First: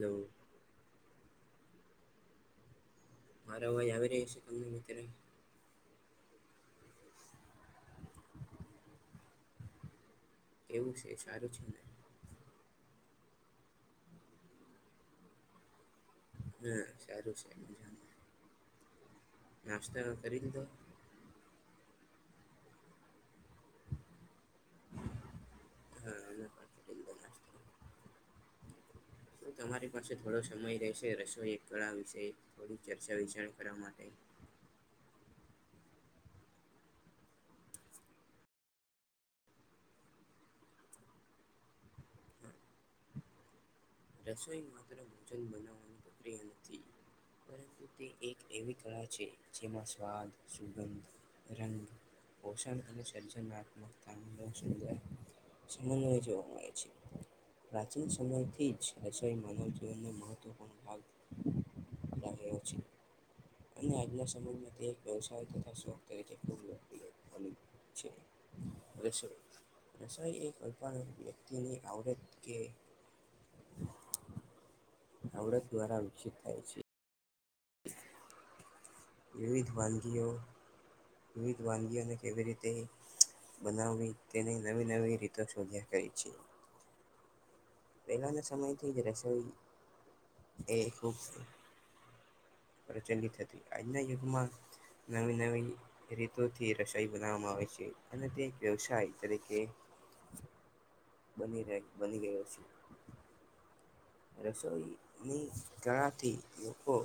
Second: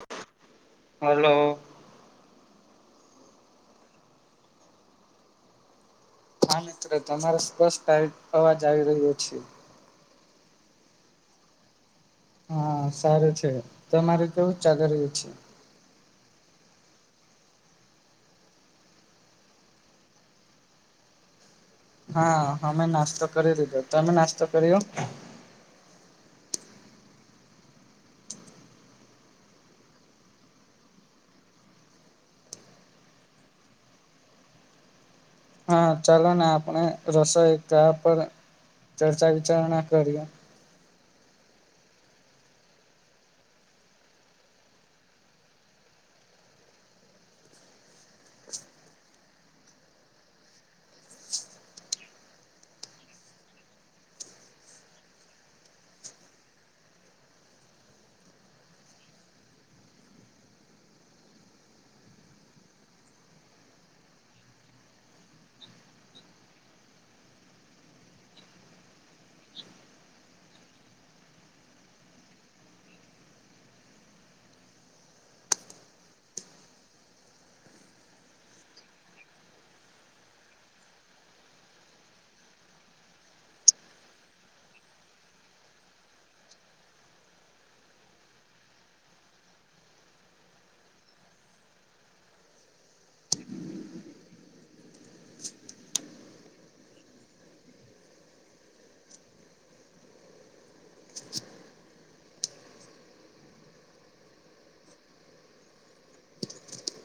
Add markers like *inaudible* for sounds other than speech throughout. એવું હલો મારો અવાજ આવી રય છે તમને ત્યારે હા મિત્રો તમારો સ્પષ્ટ આવી અવાજ આવી રહ્યો છે એવું છે સારું છે હા સારું છે તમારે કેવું ચાગર્યું છે હમ સારું છે મજાનું નાસ્તો હવે કરી દીધો હા અમે નાસ્તો કરી લીધો તમે નાસ્તો કર્યો હમ અમે પન કરી લીધો નાસ્તો તો તમારી પાસે થોડો સમય રહેશે રસોઈ એક કળા વિશે થોડી ચર્ચા વિચારણા કરવા માટે હા ચાલો ને આપણે રસોઈ તા પર ચર્ચા વિચારણા કરીએ હા રસોઈ માત્ર ભોજન બનાવવાનું પ્રિય નથી પરંતુ તે એક એવી કળા છે જેમાં સ્વાદ સુગંધ રંગ પોષાણને સર્જનાત્મકતાણોષણે સમન્વય જોવા મળે છે પ્રાચીન સમયથી જ રસોઈ માનવજીવન મહત્વપૂર્ણ ભાગ રહ્યો છે અને આજના સમયમાં તે એક વ્યવસાય તથા શોક તરીકે ખૂબ લોકપ્રિય બ છે હવે શું રસોઈ એક કલ્પાના વ્યક્તિની આવડત કે આવડત દ્વારા વૃક્ષ થાય છે વિવિધ વાનગીઓ વિવિધ વાનગી આઓ ને કેવી રીતે બનાવવી તેને નવી નવી રીતો શોધ્યા કરી છે પેલાના સમય થી જ રસોઈ એ ખુબ પ્રચલિત હતી આજના યુગમાં નવી નવી રીતોથી રસોઈ બનાવવામાં આવે છે અને તે એક વ્યવસાય તરીકે બની રહે. બની ગયો છે. રસોઈની ગણાથી લોકો.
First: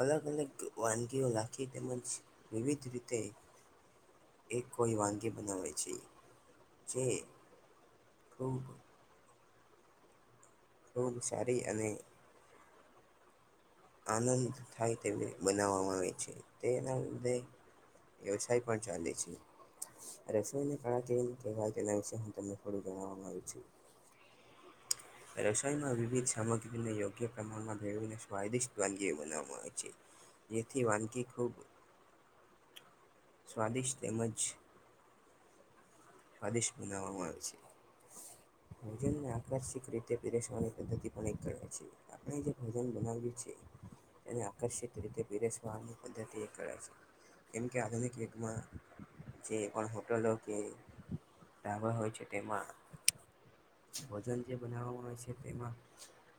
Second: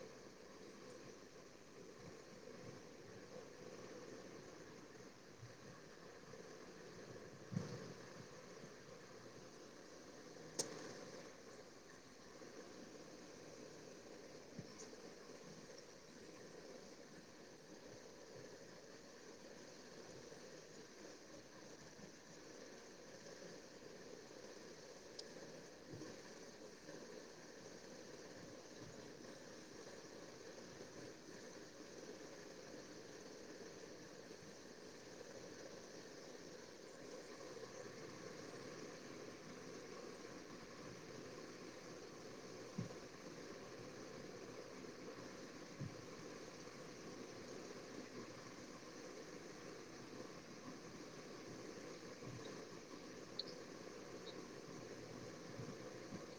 અલગ અલગ વાનગીઓ લાખી, તેમજ વિવિધ રીતે. એક કોઈ વાનગી બનાવે છે. જે ખૂબ ખૂબ સારી અને. આનંદ થાય તેવી બનાવવામાં આવે છે. તેના લીધે વ્યવસાય પણ ચાલે છે. રસોય ને કળાકીરી ન કહેવાય તેના વિશે હું તમને થોડું જણવુ છું. રસોણમાં વિવિધ સામગ્રીને યોગ્ય પ્રમાણમાં ભેળવીને, સ્વાદિષ વાનગી બનાવામાં આવે છે. એથી વાનગી ખૂબ. સ્વાદિષ્ટ તેમજ. સ્વાદિષ્ટ બનાવામાં આવે છે. ભોજનને આકર્ષિક રીતે પીરસવાની પદ્ધતિ પણ એક કળા છે. આપણે જે ભોજન બનાવ્યું છે. તેને આકર્ષિત રીતે પિરેસ વાહની પદ્ધતિ એ ક છે. જેમ કે આધુનિક યુગમાં જે પણ હોટલો કે ઢાબા હોય છે તેમાં ભોજન જે બનાવવામાં આવે છે, તેમાં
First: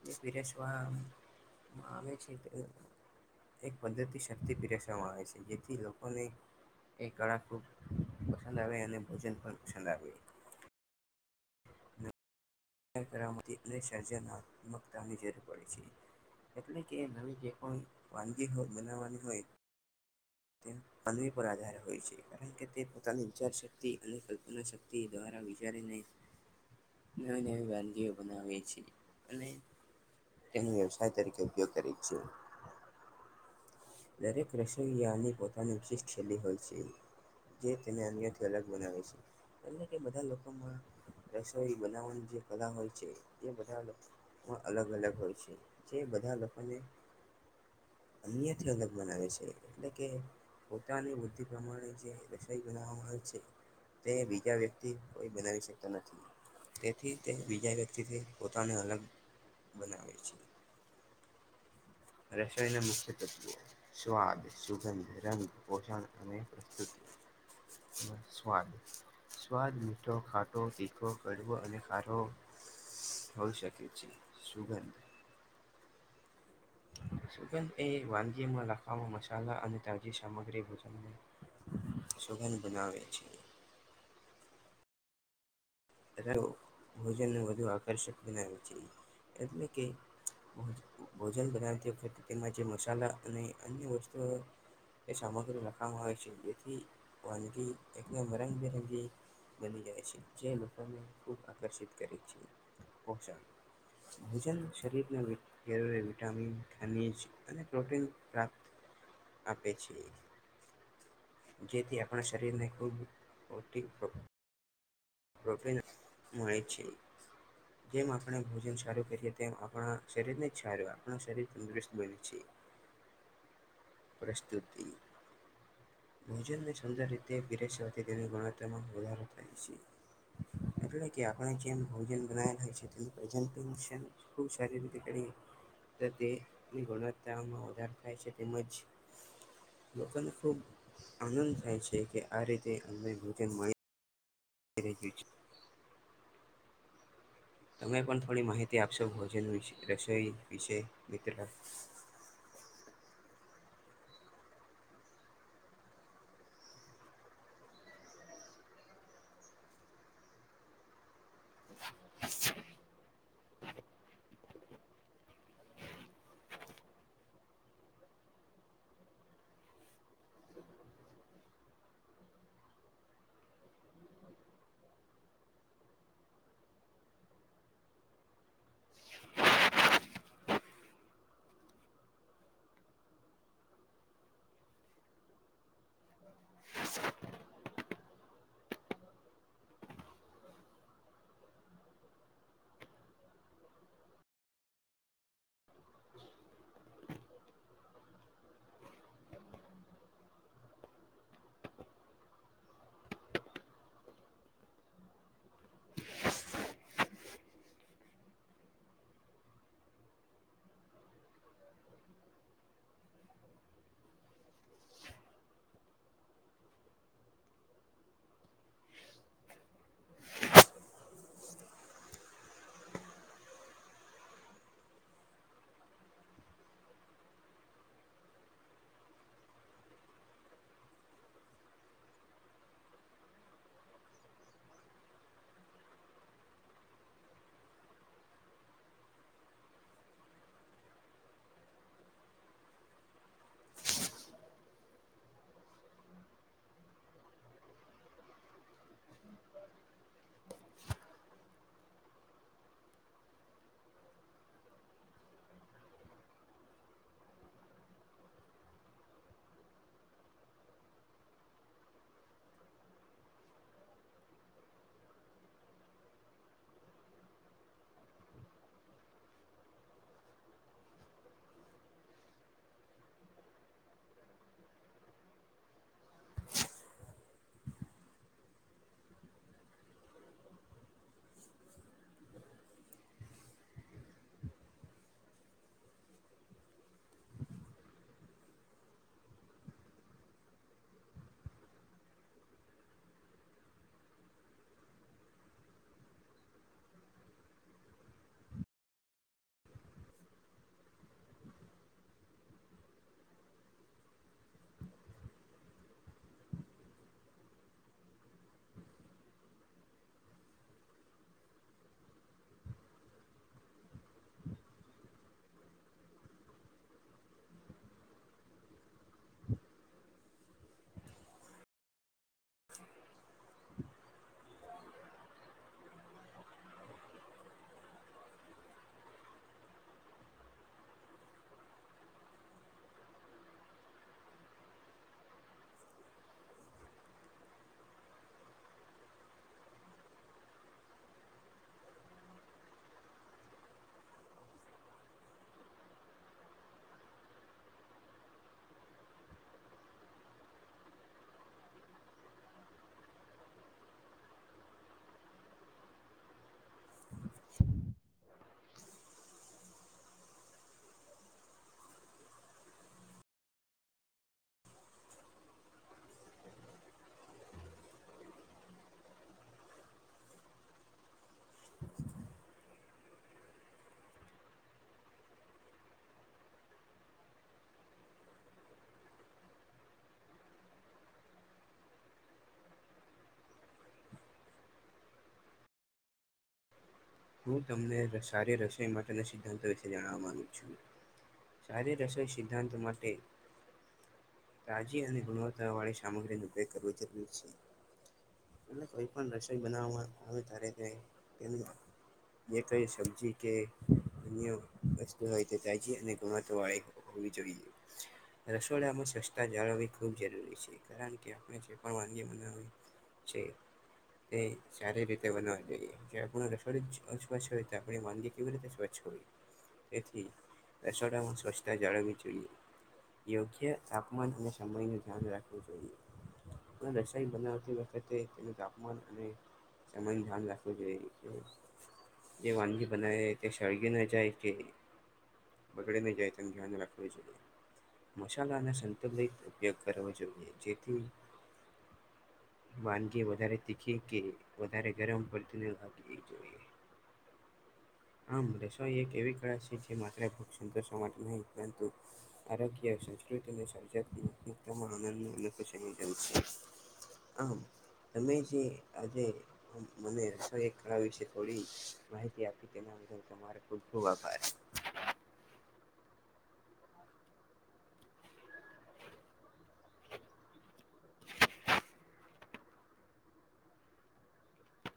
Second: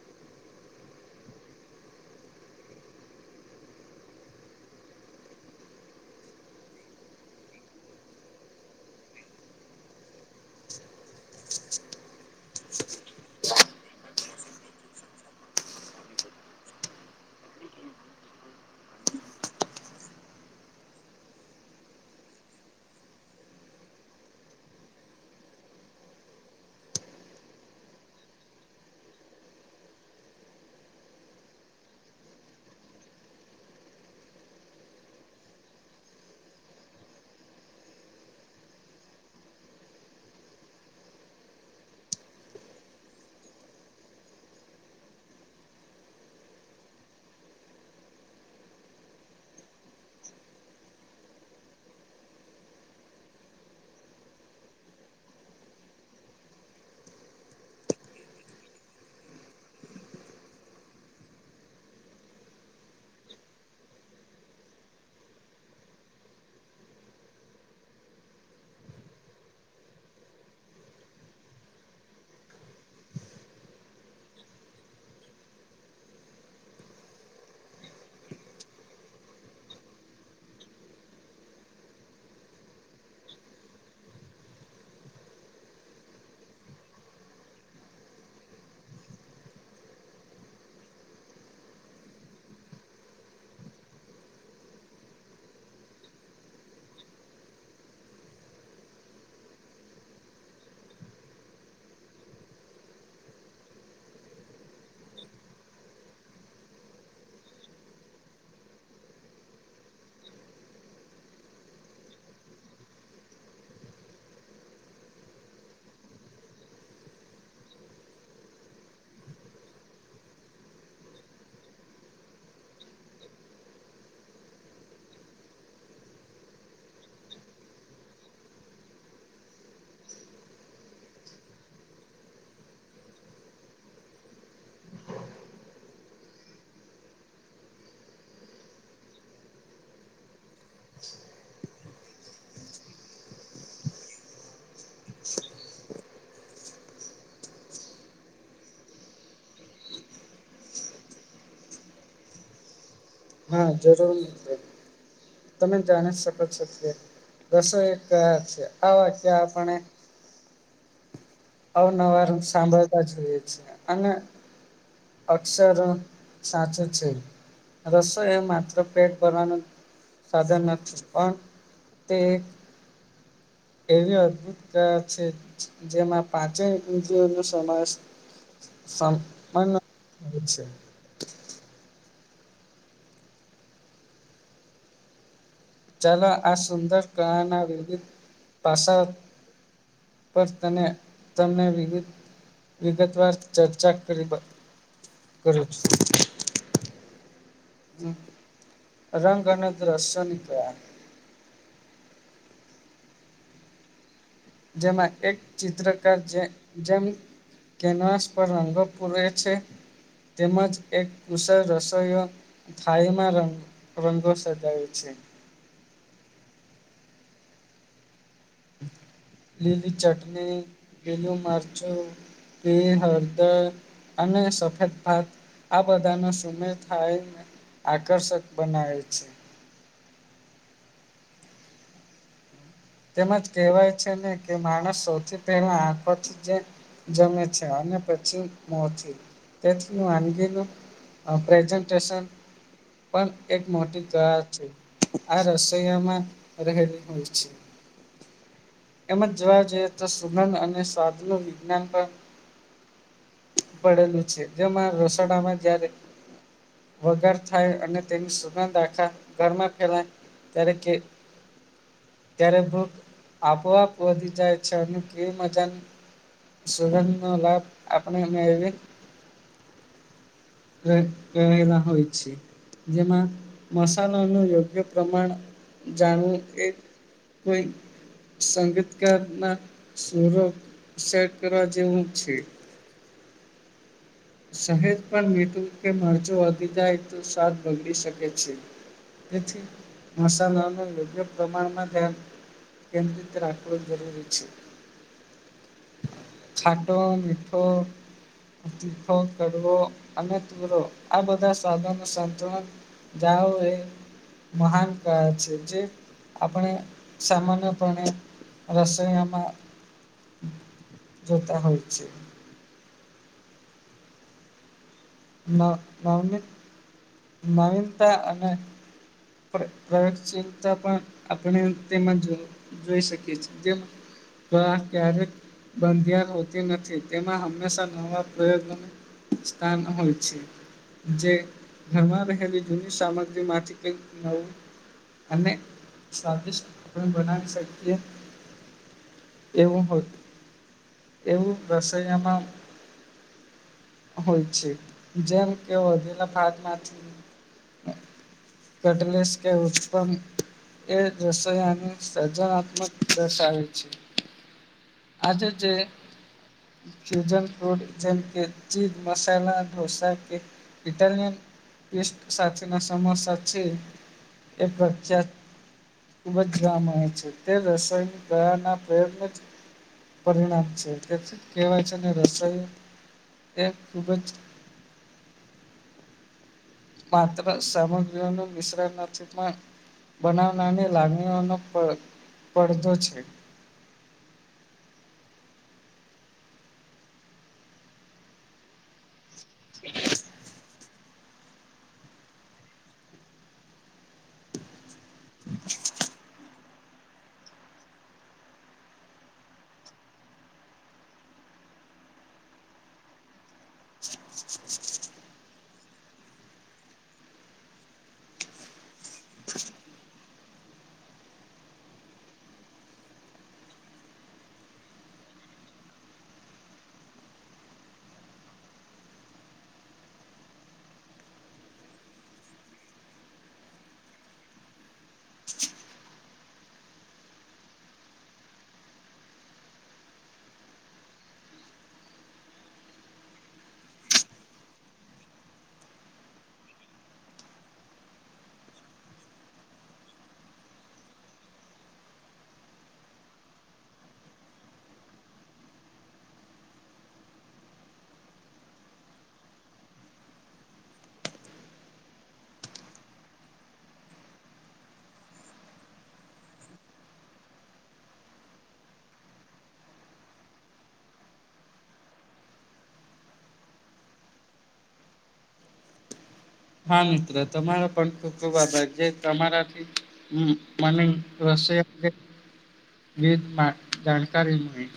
જે પીરેસ *unintelligible* એક પદ્ધતિ શક્તિ પીરસવામાં આવે છે, જેથી લોકોને એ કળા ખૂબ પસંદ આવે, અને ભોજન પણ પસંદ આવે. એ કરરામતી અને સર્જનાત્મકતાની જરૂર પડે છે. એટલે કે નવી જે કોઈ વાનગી બનાવાની હોય. અનવી પર આધાર હોય છે, કારણ કે તે પોતાની વિચાર શક્તિ અને કલ્પના શક્તિ દ્વારા વિચારીને નવી નવી વાંધીઓ બનાવીએ છે, અને તેનો વ્યવસાય તરીકે ઉપયોગ કરી છે. દરેક રસંગયાની પોતાની વિશિષ્ટ શૈલી હોય છે. જે તેને અન્યથી અલગ બનાવે છે, એમલે કે બધા લોકોમાં રસોઈ બનાવવાની જે બધા હોય છે, એ બધા પણ અલગ અલગ હોય છે, જે બધા લોકોને અનં થી અલગ બનાવે છે, એટલે કે પોતાની બુદ્ધિ પ્રમાણે જે રસોઈ બનાવામાં આવે છે. તે બીજા વ્યક્તિ કોઈ બનાવી શકતા નથી. થી તે બીજા વ્યક્તિ પોતાને અલગ બનાવે છે. રસોઈના મુખ્ય તત્વ. સ્વાદ, સુગંધ, રંગ, પોષણ અને પ્રસ્તુતિ. સ્વાદ. સ્વાદ મીઠો, ખાટો, તીખો, કડવો અને ખારો. હોઈ શકે છે, સુગંધ સુગંધ એ વાનગીમાં લખવામાં મસાલા અને તાજી સામગ્રી ભોજનની સુગંધ બનાવે છે. ભોજનને વધુ આકર્ષક બનાવે છે, એટલે કે ભોજન બનાવતી વખતે તેમાં જે મસાલા અને અન્ય વસ્તુઓ એ સામગ્રીઓ લખવામાં આવે છે. જેથી વાનગી એક રંગબિરંગી બની જાય છે. જે લોકોને ખૂબ આકર્ષિત કરે છે, પોષણ ભોજન શરીર ની વિટામિન, ખનીજ અને પ્રોટીન પ્રાપ્ત આપે છે. જેથી આપણા શરીર ને ખૂબ *unintelligible* જેમ આપણે ભોજન સારું કરીએ તેમ આપણા શરીરને જ સારું આપ શરીર તંદુરસ્ત બને છે. પ્રસ્તુતિ. ભોજનને સુંદર રીતે પીરેસવાથી તેનું ગણત્તમાં વધારો થાય છે. એટલે કે આપણે જેમ ભોજન બનાવેલ હોય છે તેનું પ્રેઝન્ટશન ખુબ સારી રીતે કરીએ. તેની ગુણવત્તામાં વધાર થાય છે તેમજ. લોકોને ખુબ આનંદ થાય છે કે આ રીતે અ એ છે. તને પણ થોડી માહિતી આપશો ભોજન રસોઈ વિશે મિત્ર. હા જરૂર મ તમે જાણી શકો છ રસો એક કયા છે, આ વાક્ય આપણે અ નવાર સાંભળતા જોઈએ છેએ, અને અક્ષર સાચું છે. રસોએ માત્ર પેટ ભરવાનું સાધન નથી પણ તે એક એવી અદભુત અ છે જેમાં. પાંચે પંચઓ ન સમાવેશ સામાન છે. ચાલો આ સુંદર કળા ના વિવિધ પાસા પસ તને તને વિવિધ. વિગતવાર ચર્ચા કરીવા કરું છું. રંગ અને તો ર *inaudible* સો નની તો જેમાં એક ચિત્રકાર જે જેમ. કેનાસ પર રંગો પૂરે છે. તેમજ એક કુશળ રસોયો થાયમાં રંગ રંગો સજાવે છે. લીલી ચટણી લીલું મરચું તે હળદર. અને સફેદ ભાત આ બધા નુ સુમેર થાયને. આકર્ષક બનાવે છે. તેમજ કહેવાય છે ને કે માણસ સૌથી પહેલા આંખોથી જે જમે છે અને પછી મોથી તેથી વાનગીનું અ પ્રઝન્ટેશન. પણ એક મોટી કળા છે આ રસોઈયામાં રહેલી હોય છે. એમજ જોવા જઈએ તો સુગંધ અને સ્વાદનુ વિજ્ઞાન પણ પડેલું છે જેમાં રસોડામાં જયારે વગાર થાય અને તેની સુગંધ આખા ઘરમાં ફેલાએ ત્યારે કે ત્યારે ભુખ. આપોઆપ વધી જાય છે અને કે મજાન સુગંધ નો લાભ આપણી મેવી. ઘર ઘરે ના હોય છે. જેમાં મસાલોનું યોગ્ય પ્રમાણ જાણુ એ. કોઈ સંગીતકાર ના સુરો સે. કર જેવું છે. સહેજ પણ મીઠું કે મરચો વધી જાય તો શાક બગડી શકે છે. તેથી મસાલાનું યોગ્ય પ્રમાણમાં ધ્યાન કેન્દ્રિત રાખવો જરૂરી છે. છાટો મીઠો. વો કડવો અને તુરો આ બધાયે નો સંતુલન જાઓ એ મહાન કળા છે જે. આપણે સામાન્યપણે રસોયામાં જોતા હોય છે. હ *inaudible* નવ નવનીત નવીનતા અને. પ્ર પ્રયોગશીલતા પણ આપણે તેમાં જો જોઈ શકીએ છીએ જેમ. તો આ ક્યારેક બંધિયાર હોતી નથી તેમાં હંમેશા નવા પ્રયોગ નો સ્થાન હોય. જે ઘરમાં રહેલી જૂની સામગ્રી માંથી કઈક નવું અને સ્વાદિષ્ટ પણ બનાવી શકીએ. એવું હોત. એવું રસોઈયામાં હોય છે જેમ કે વધેલા ભાત માંથી *inaudible* કટલેસ કે ઉત્પન્ન એ રસોઈયા નુ સર્જનાત્મક દર્શાવે છે. આજે જે ફન ફૂડ જેમ કે ચ મસાલા ડઢોસા કે ઇટાલિયન પ સાથેના સમસાથી એક ખચા. ખૂબ જ ગ આવે છે તે રસાયણિક ગળાના પ્રયત્ન પરિણામ છે તેથી કહેવાય છેને રસ એ ખૂબ જ માત્ર સામગ્રીઓ ન મિશ્રણ નથી પણ બનાવનાને લાગણીનો પડદો છે. હું તમને સારી રસોઈ માટેના સિદ્ધાંતો વિશે જણાવવાનું છું. સારે રસોઈ સિદ્ધાંતો માટે રાજી અને ગુણવત્તાવાળી સામગ્રીનો ઉપયોગ કરવો જરૂરી છે. એટલે કોઈ પણ રસોઈ બનાવવામાં આવે ત્યારે તે તેમમાં જે કઈ સબ્જી કે અન્ય વસ્તુ હોય, તે તાજી અને ગુમાત વાળી હોય હો જોઈ રસોડામાં સસ્તા જાળવવી ખૂબ જરૂરી છે. કારણ કે આપણે જે પરવાનગી બનાવી તે સારી રીતે બનાવા જોઈએ જે આપ રસોડ જ હો આપ મનગ કરું વાચ્ હોવી. એથી રેસડા શસ્તા જાઝવુ જોઈએ. યોગ્ય તાપમાન અને સમયનું ધ્યાન રાખવું જોઈએ. દશાય બનાવતી વખતે તેનું તાપમાન અને એય ધ્યાન રાખવું જોઈએ. જે વાનગી બનાવે તે શળગી ન જાય છે. બગડે ન જાય ત એને ધ્યાન રાખવાવી જોઈએ. મસાલાનો સંતુલિત ઉપયોગ કરવો જોઈએ જેથી વાનગી વધારે તીખી કે વધારે ગરમ પલતીને ભાગવી જોઈએ. આમ રસોઈ એક એવી કળા છે જે માત્રએ ભૂગ સંંતર્ષવા માટે નહીં પરંતુ આરોગ્ય સંસ્કૃતિ અને સજત આનંદ ન અ સમ જાય છે. આમ તમે જે આજે મને એક કરાવ્યું છે. થોડી માહિતી આપી તેના બદલ તમારો ખૂબ ખૂબ આભાર. હા મિત્ર તમારો પણ ખૂબ ખૂબ આભાર છે તમારાથી હ મને ર વિવિ જાણકારી મળી